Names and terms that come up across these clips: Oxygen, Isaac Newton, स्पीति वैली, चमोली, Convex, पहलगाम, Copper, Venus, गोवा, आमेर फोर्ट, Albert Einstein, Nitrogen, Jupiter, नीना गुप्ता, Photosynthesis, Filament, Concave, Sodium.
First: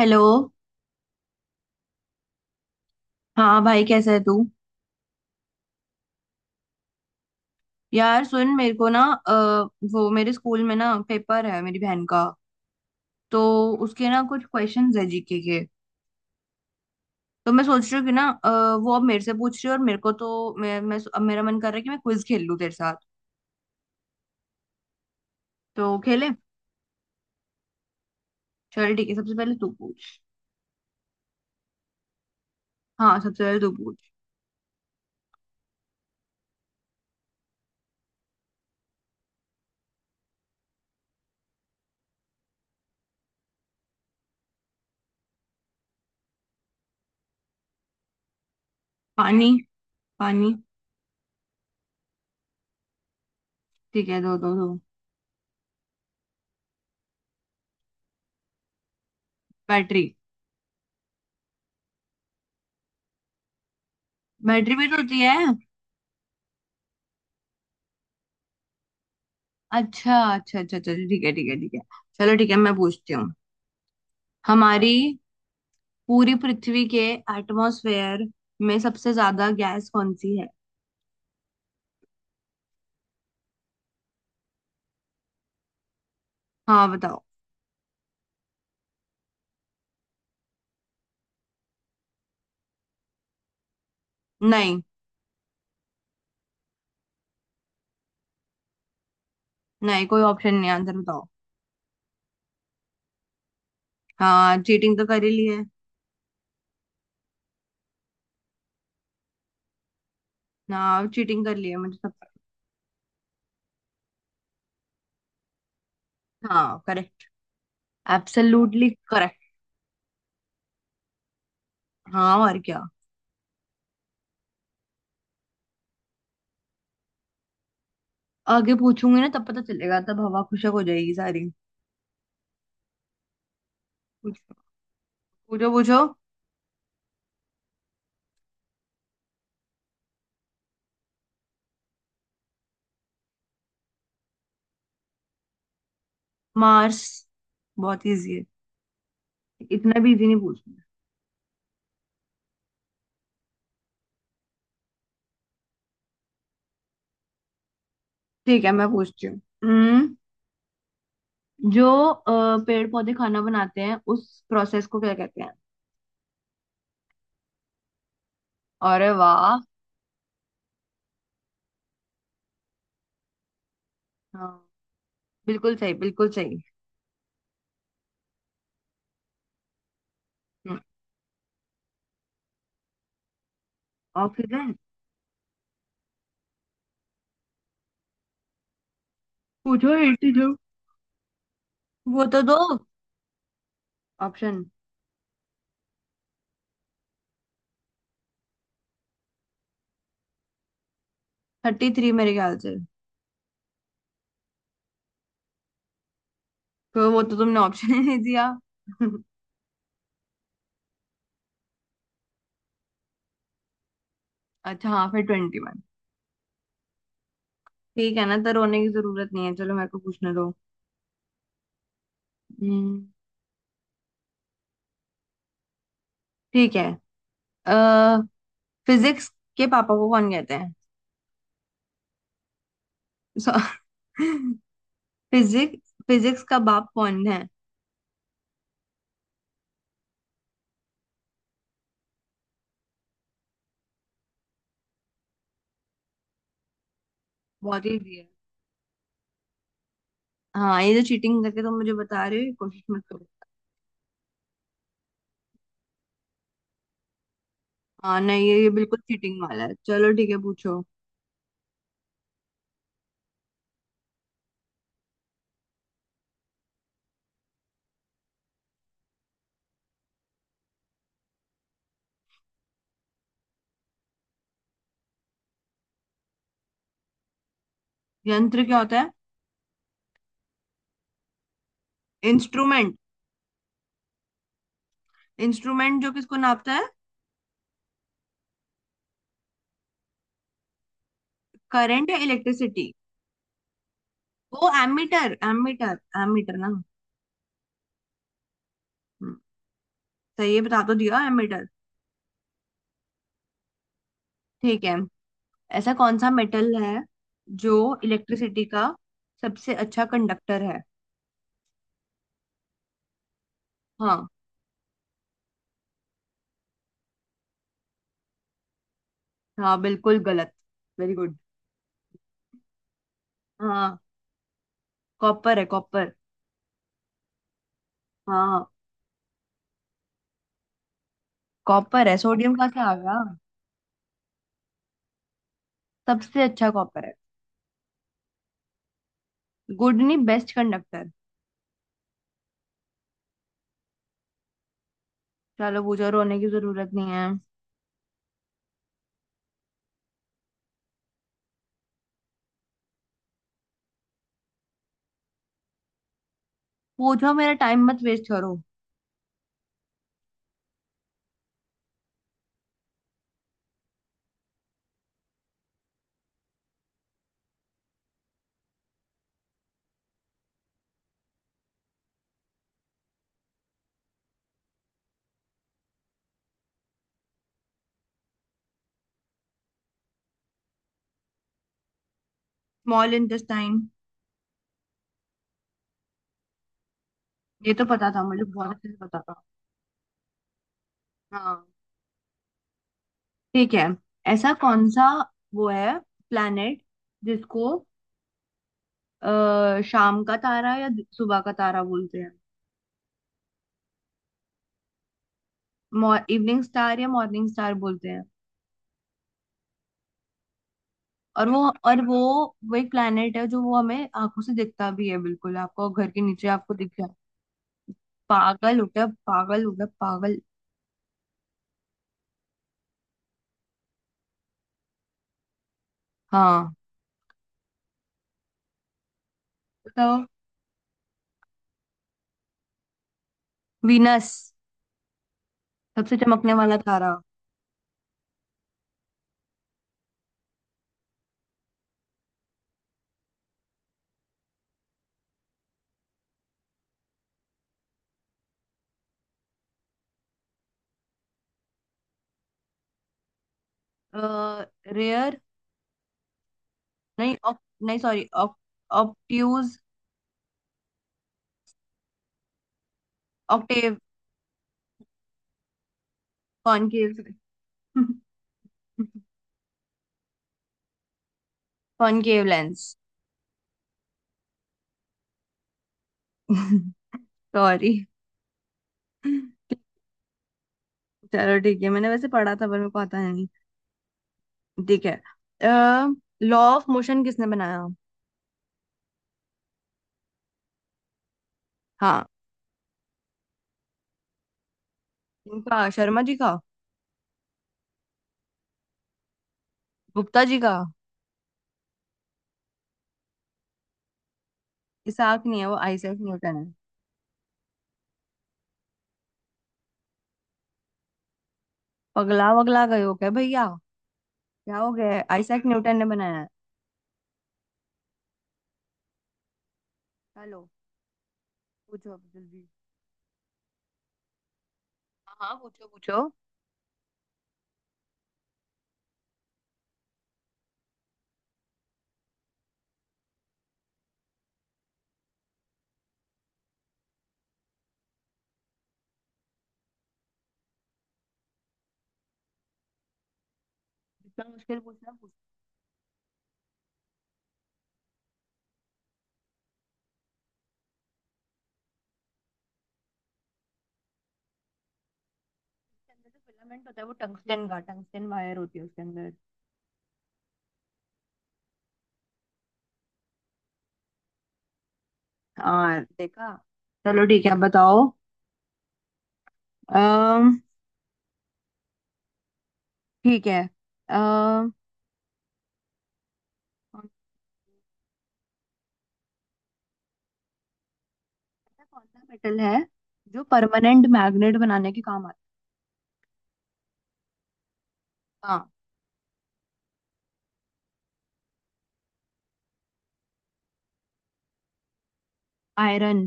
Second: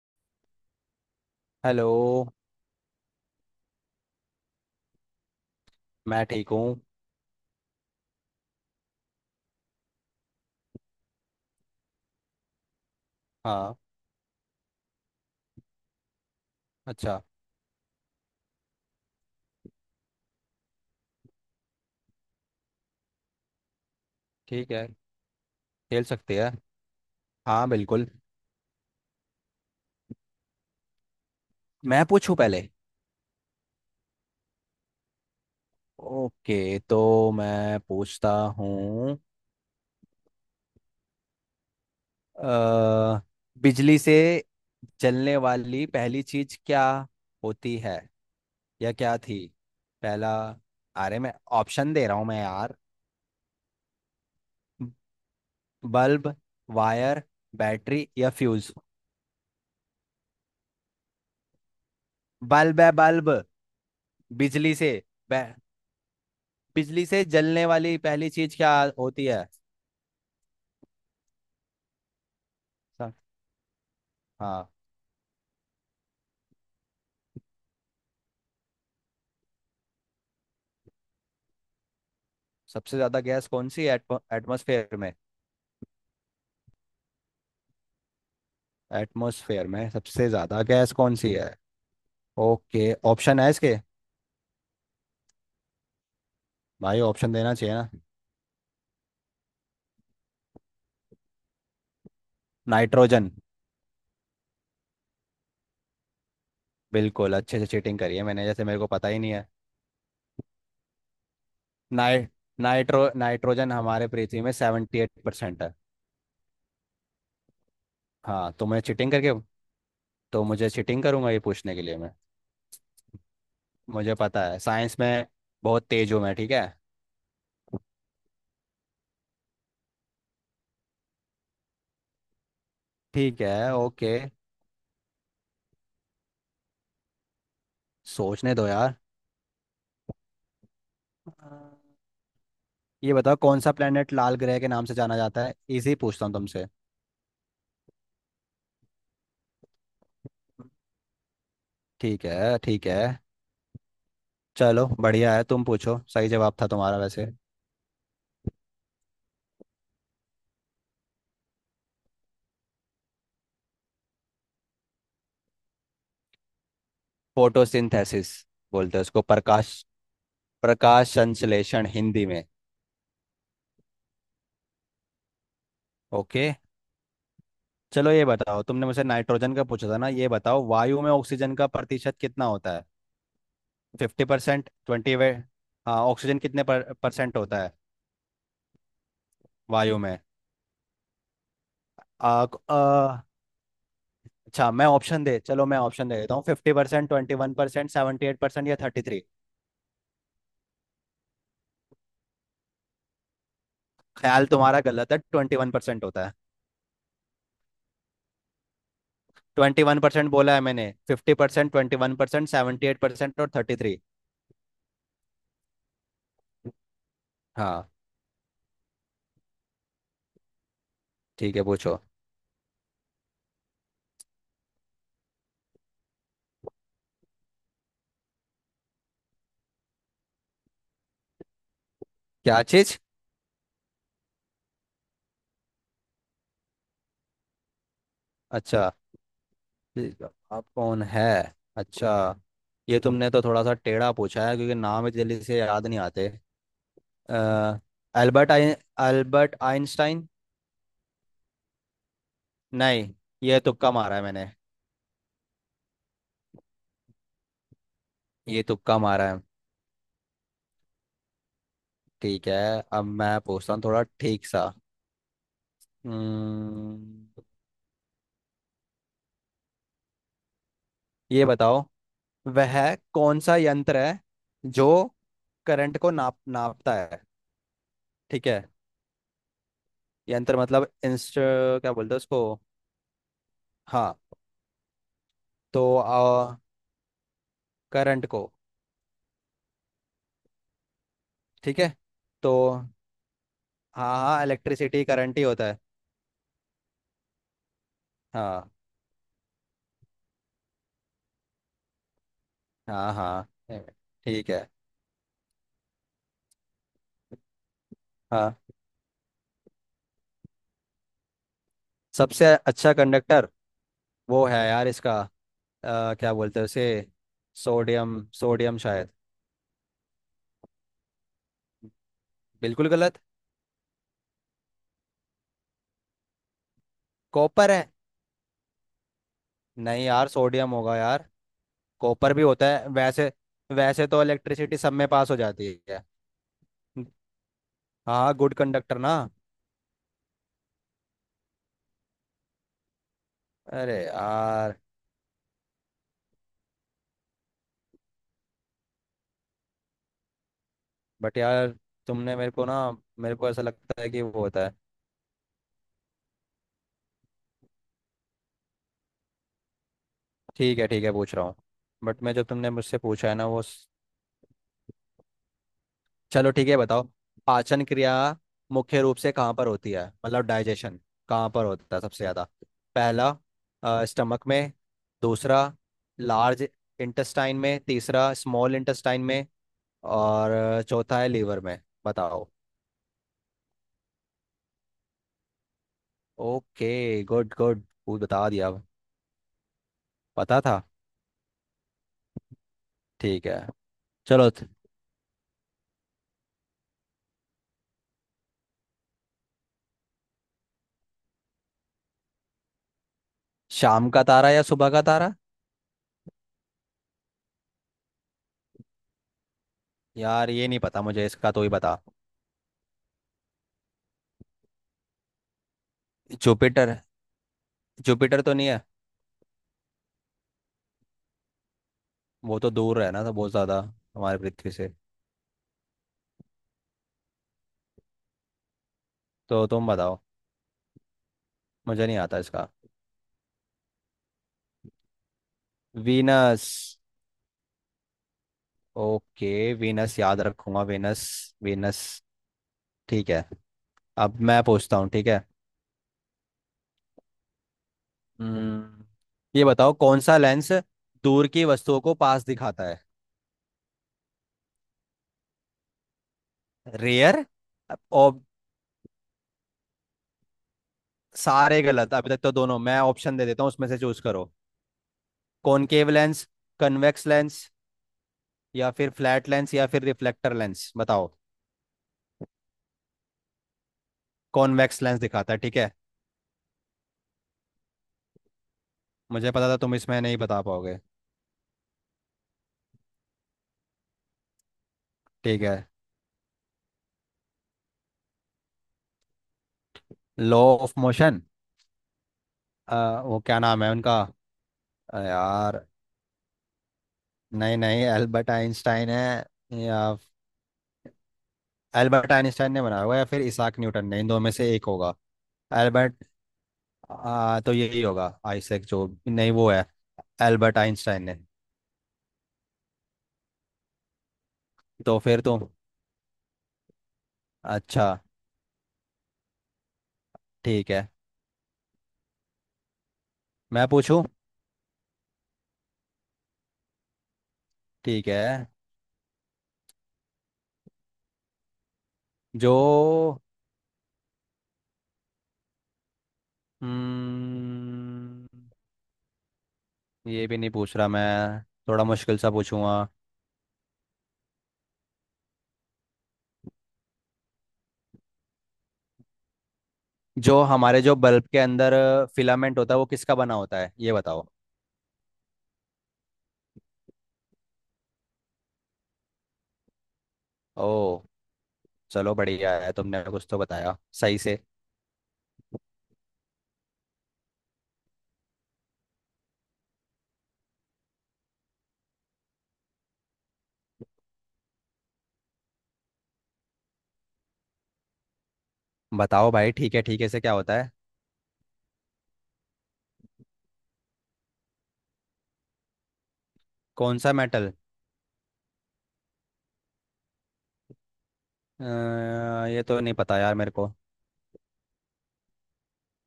Hello. Hello. हाँ भाई कैसा है तू। मैं ठीक हूँ। यार सुन मेरे को ना, अ, वो मेरे स्कूल में ना पेपर है मेरी बहन का। तो हाँ। उसके ना कुछ क्वेश्चंस है जीके के। अच्छा। तो मैं सोच रही हूँ कि ना, वो अब मेरे से पूछ रही है और मेरे को तो मैं अब मेरा मन कर रहा है कि मैं क्विज खेल लूँ तेरे साथ। ठीक है। तो खेल खेले। सकते हैं। हाँ बिल्कुल। चल ठीक है, सबसे पहले तू पूछ। मैं पूछूं पहले? हाँ सबसे पहले तू पूछ। ओके तो मैं पूछता हूँ। अ, बिजली से जलने वाली पहली चीज क्या होती है या क्या थी? पानी। पहला? पानी। अरे मैं ऑप्शन दे रहा हूँ मैं यार। ठीक है दो दो दो। बल्ब, वायर, बैटरी या फ्यूज? बैटरी। बल्ब है बल्ब। बैटरी बिजली भी से। तो होती है। बै- बिजली से जलने वाली पहली चीज क्या होती है? अच्छा अच्छा अच्छा, चलो ठीक है ठीक है ठीक है। चलो ठीक है मैं पूछती सा- हूँ। हाँ। हमारी पूरी पृथ्वी के एटमॉस्फेयर में सबसे ज्यादा गैस कौन सी है? सबसे ज्यादा गैस कौन सी है? एटमॉस्फेयर में। हाँ बताओ। एटमॉस्फेयर में सबसे ज्यादा गैस कौन सी है? ओके ऑप्शन है इसके। नहीं। भाई ऑप्शन देना चाहिए ना। नहीं कोई ऑप्शन नहीं, आंसर बताओ। नाइट्रोजन। हाँ चीटिंग तो कर ही ली है। बिल्कुल अच्छे से चीटिंग करी है मैंने जैसे मेरे को पता ही नहीं है। हाँ चीटिंग कर ली है मुझे सब नाइ नाइट्रोजन हमारे पृथ्वी में 78% है। पता। हाँ करेक्ट। हाँ तो मैं एब्सोल्युटली चीटिंग करके। करेक्ट। तो मुझे चीटिंग करूंगा ये पूछने के लिए मैं। हाँ और क्या। मुझे पता है साइंस में बहुत तेज हूँ मैं। ठीक है। आगे पूछूंगी ना तब पता चलेगा, तब हवा खुशक हो जाएगी सारी। ठीक है। ओके पूछो। पूछो पूछो। सोचने दो यार। ये बताओ कौन सा प्लेनेट लाल ग्रह के नाम से जाना जाता है? इजी पूछता हूँ तुमसे। मार्स। बहुत इजी है। इतना भी इजी नहीं पूछना। ठीक है ठीक है। चलो बढ़िया है, तुम पूछो, सही जवाब था तुम्हारा वैसे। ठीक है मैं पूछती हूँ। जो पेड़ पौधे खाना बनाते हैं उस प्रोसेस को क्या कहते हैं? फोटोसिंथेसिस बोलते हैं अरे उसको। वाह। प्रकाश। प्रकाश संश्लेषण हिंदी में। हाँ, बिल्कुल सही बिल्कुल ओके। सही। चलो ये बताओ तुमने मुझसे नाइट्रोजन का पूछा था ना, ये बताओ हम्म, वायु में ऑक्सीजन का प्रतिशत कितना होता है? 50%, ऑक्सीजन। ट्वेंटी वे... हाँ ऑक्सीजन कितने परसेंट होता है? पूछो वायु में। 82। वो तो आ, दो। क- आ, ऑप्शन। अच्छा मैं ऑप्शन दे, चलो मैं ऑप्शन दे देता हूँ। 50%, 21%, 78% या 33? थर्टी थ्री मेरे ख्याल से। ख्याल तुम्हारा गलत है, 21% होता है। तो वो तो तुमने ऑप्शन ही नहीं दिया। 21% बोला है मैंने। 50%, 21%, 78% और 33। अच्छा हाँ फिर ट्वेंटी वन। हाँ। ठीक है ना, तो रोने की जरूरत नहीं है, चलो मेरे को पूछने दो। ठीक है पूछो। हम्म, ठीक है। अः फिजिक्स के पापा को कौन कहते हैं? क्या चीज? फिजिक्स फिजिक्स का बाप कौन है? अच्छा ठीक है, आप कौन है? अच्छा। ये तुमने तो थोड़ा सा टेढ़ा पूछा है क्योंकि नाम इतनी जल्दी से याद नहीं आते। अ, बहुत इजी है। अल्बर्ट आइन अल्बर्ट आइंस्टाइन। हाँ ये जो चीटिंग करके तुम मुझे बता रहे हो, ये कोशिश मत नहीं, करो। ये तुक्का मारा है मैंने। हाँ नहीं, ये ये ये बिल्कुल तुक्का मारा है। चीटिंग वाला है, चलो ठीक है पूछो। ठीक है। अब मैं पूछता हूँ थोड़ा ठीक सा। हम्म, ये बताओ, वह कौन सा यंत्र है जो करंट को नापता है? ठीक है। यंत्र क्या होता है? यंत्र मतलब इंस्ट, क्या बोलते हैं उसको? इंस्ट्रूमेंट। हाँ तो इंस्ट्रूमेंट जो किसको नापता है? करंट को। ठीक है। करंट या तो इलेक्ट्रिसिटी। हाँ हाँ वो इलेक्ट्रिसिटी एमीटर करंट ही होता है। एमीटर। एमीटर ना। हाँ हम्म, सही है, बता तो दिया एमीटर। हाँ हाँ है, ठीक है। ठीक है। ऐसा कौन सा मेटल है जो हाँ इलेक्ट्रिसिटी का सबसे अच्छा कंडक्टर है? सबसे अच्छा कंडक्टर। हाँ। वो है यार इसका। क्या बोलते हैं उसे? सोडियम सोडियम शायद। हाँ बिल्कुल गलत। Very good. बिल्कुल गलत। हाँ कॉपर है कॉपर। कॉपर है। हाँ। नहीं यार सोडियम होगा यार। कॉपर है, कॉपर भी सोडियम होता कहाँ से है आ गया। वैसे। वैसे तो इलेक्ट्रिसिटी सब में पास हो जाती है। सबसे अच्छा कॉपर है। हाँ गुड कंडक्टर ना। गुड नहीं बेस्ट कंडक्टर। अरे यार। चलो पूछो, रोने की जरूरत नहीं है। बट यार तुमने मेरे को ना, मेरे को ऐसा लगता है कि वो होता है। पूछो, मेरा टाइम मत वेस्ट करो। ठीक है ठीक है, पूछ रहा हूँ। बट मैं, जो तुमने मुझसे पूछा है ना वो चलो ठीक है बताओ। पाचन क्रिया मुख्य रूप से कहाँ पर होती है, मतलब डाइजेशन कहाँ पर होता है सबसे ज़्यादा? पहला स्टमक में, दूसरा लार्ज इंटेस्टाइन में, तीसरा स्मॉल इंटेस्टाइन में और चौथा है लीवर में। बताओ। Small intestine. ओके गुड ये गुड, तो पता वो था मुझे, बता दिया। बहुत अच्छे से पता था। पता था। हाँ। ठीक है। ठीक है। चलो ऐसा कौन सा वो है प्लेनेट जिसको शाम का तारा या सुबह का तारा बोलते हैं? शाम का तारा या सुबह का तारा? इवनिंग स्टार या मॉर्निंग स्टार बोलते हैं। यार ये नहीं पता मुझे, और इसका वो तो ही बता। और वो वो एक प्लेनेट है जो वो हमें आंखों से दिखता भी है, बिल्कुल आपको घर के नीचे आपको दिख जुपिटर? जाए। जुपिटर तो नहीं पागल है? हो गया पागल हो गया पागल। वो तो दूर है ना तो बहुत ज्यादा हमारे पृथ्वी से। हाँ तो तुम बताओ। बताओ। मुझे नहीं आता इसका। वीनस। सबसे चमकने वीनस। वाला तारा। ओके वीनस याद रखूंगा। वीनस। वीनस। ठीक है। अब मैं पूछता हूँ, ठीक है? हम्म, ये बताओ कौन सा लेंस दूर की वस्तुओं को पास दिखाता है? रेयर। नहीं रेयर? नहीं सॉरी और ऑप्ट्यूज। सारे गलत अभी तक तो दोनों। मैं ऑप्शन दे देता हूँ, उसमें ऑक्टेव। से चूज करो। Concave lens, concave. Convex lens, या फिर फ्लैट लेंस, या फिर रिफ्लेक्टर लेंस? बताओ। Concave lens. कॉन्वेक्स लेंस दिखाता है, ठीक है। सॉरी। मुझे पता था तुम इसमें नहीं बता पाओगे। चलो ठीक है, मैंने वैसे पढ़ा था पर मेरे को आता नहीं। ठीक है। ठीक है। लॉ ऑफ मोशन किसने बनाया? Law of motion. हाँ। वो क्या नाम है उनका? इनका यार शर्मा जी का। नहीं नहीं, एल्बर्ट आइंस्टाइन है? या गुप्ता जी का। एल्बर्ट आइंस्टाइन ने बनाया होगा या फिर इसाक न्यूटन ने? इन दो में से एक होगा। इसाक नहीं है, वो आइजैक एल्बर्ट। न्यूटन है। तो यही होगा। आइसैक जो नहीं वो है। एल्बर्ट आइंस्टाइन ने। पगला वगला गए हो क्या भैया? क्या हो गया तो है? फिर तुम। आइजैक न्यूटन ने बनाया है। अच्छा। हेलो। ठीक है। पूछो अब जल्दी। मैं पूछूं? हाँ हाँ, पूछो पूछो। ठीक है। जो, हम्म ये भी नहीं पूछ रहा मैं। थोड़ा मुश्किल सा पूछूंगा। इतना मुश्किल पूछना पूछना। जो हमारे जो बल्ब के अंदर फिलामेंट होता है वो किसका बना होता है, ये बताओ? उसके अंदर जो फिलामेंट होता है वो टंगस्टन का, टंगस्टन वायर होती है उसके अंदर। ओ, चलो बढ़िया है, तुमने कुछ तो बताया सही से। हाँ देखा। चलो ठीक है अब बताओ। अम्म ठीक है। अम्म कौन बताओ भाई। ठीक है से क्या होता है? कौन सा मेटल है जो परमानेंट मैग्नेट बनाने के काम आता कौन सा मेटल? है? हाँ। ये तो नहीं पता यार मेरे को। आयरन।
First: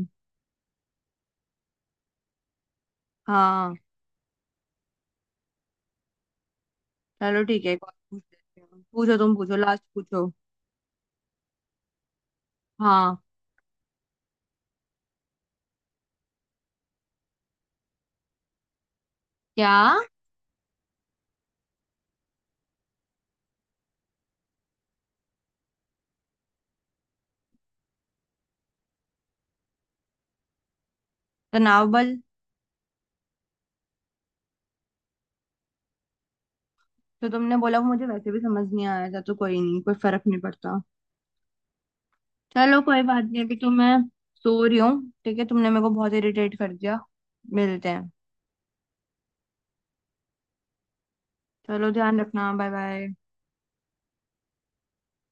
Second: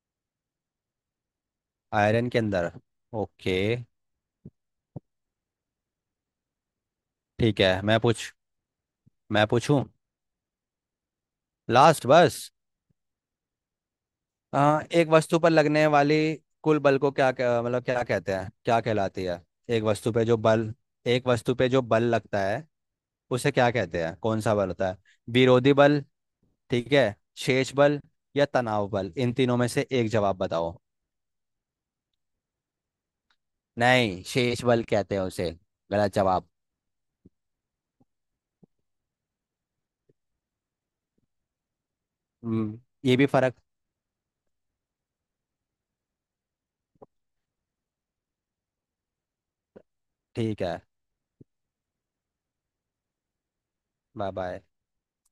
आयरन के अंदर। ओके। हाँ। चलो ठीक ठीक है है। एक और मैं पूछ पूछ लेते हैं। पूछो तुम, मैं पूछो लास्ट पूछूं पूछो। लास्ट बस। हाँ। एक वस्तु पर लगने वाली कुल बल को क्या क्या- मतलब क्या कहते हैं, क्या कहलाती है? क्या। एक वस्तु पे जो बल एक वस्तु पे जो बल लगता है उसे क्या कहते हैं? कौन सा बल होता है? विरोधी बल, ठीक है, शेष बल या तनाव बल? इन तीनों में से एक जवाब बताओ। तनाव बल। नहीं शेष बल कहते हैं उसे। गलत जवाब। जो तुमने बोला वो मुझे वैसे भी समझ नहीं आया था, तो कोई नहीं, कोई फर्क नहीं पड़ता। हम्म। चलो कोई ये बात भी नहीं, फर्क। अभी तो मैं सो रही हूँ, ठीक है तुमने मेरे को बहुत इरिटेट कर दिया। मिलते हैं। ठीक है। चलो ध्यान रखना, बाय बाय। Bye bye.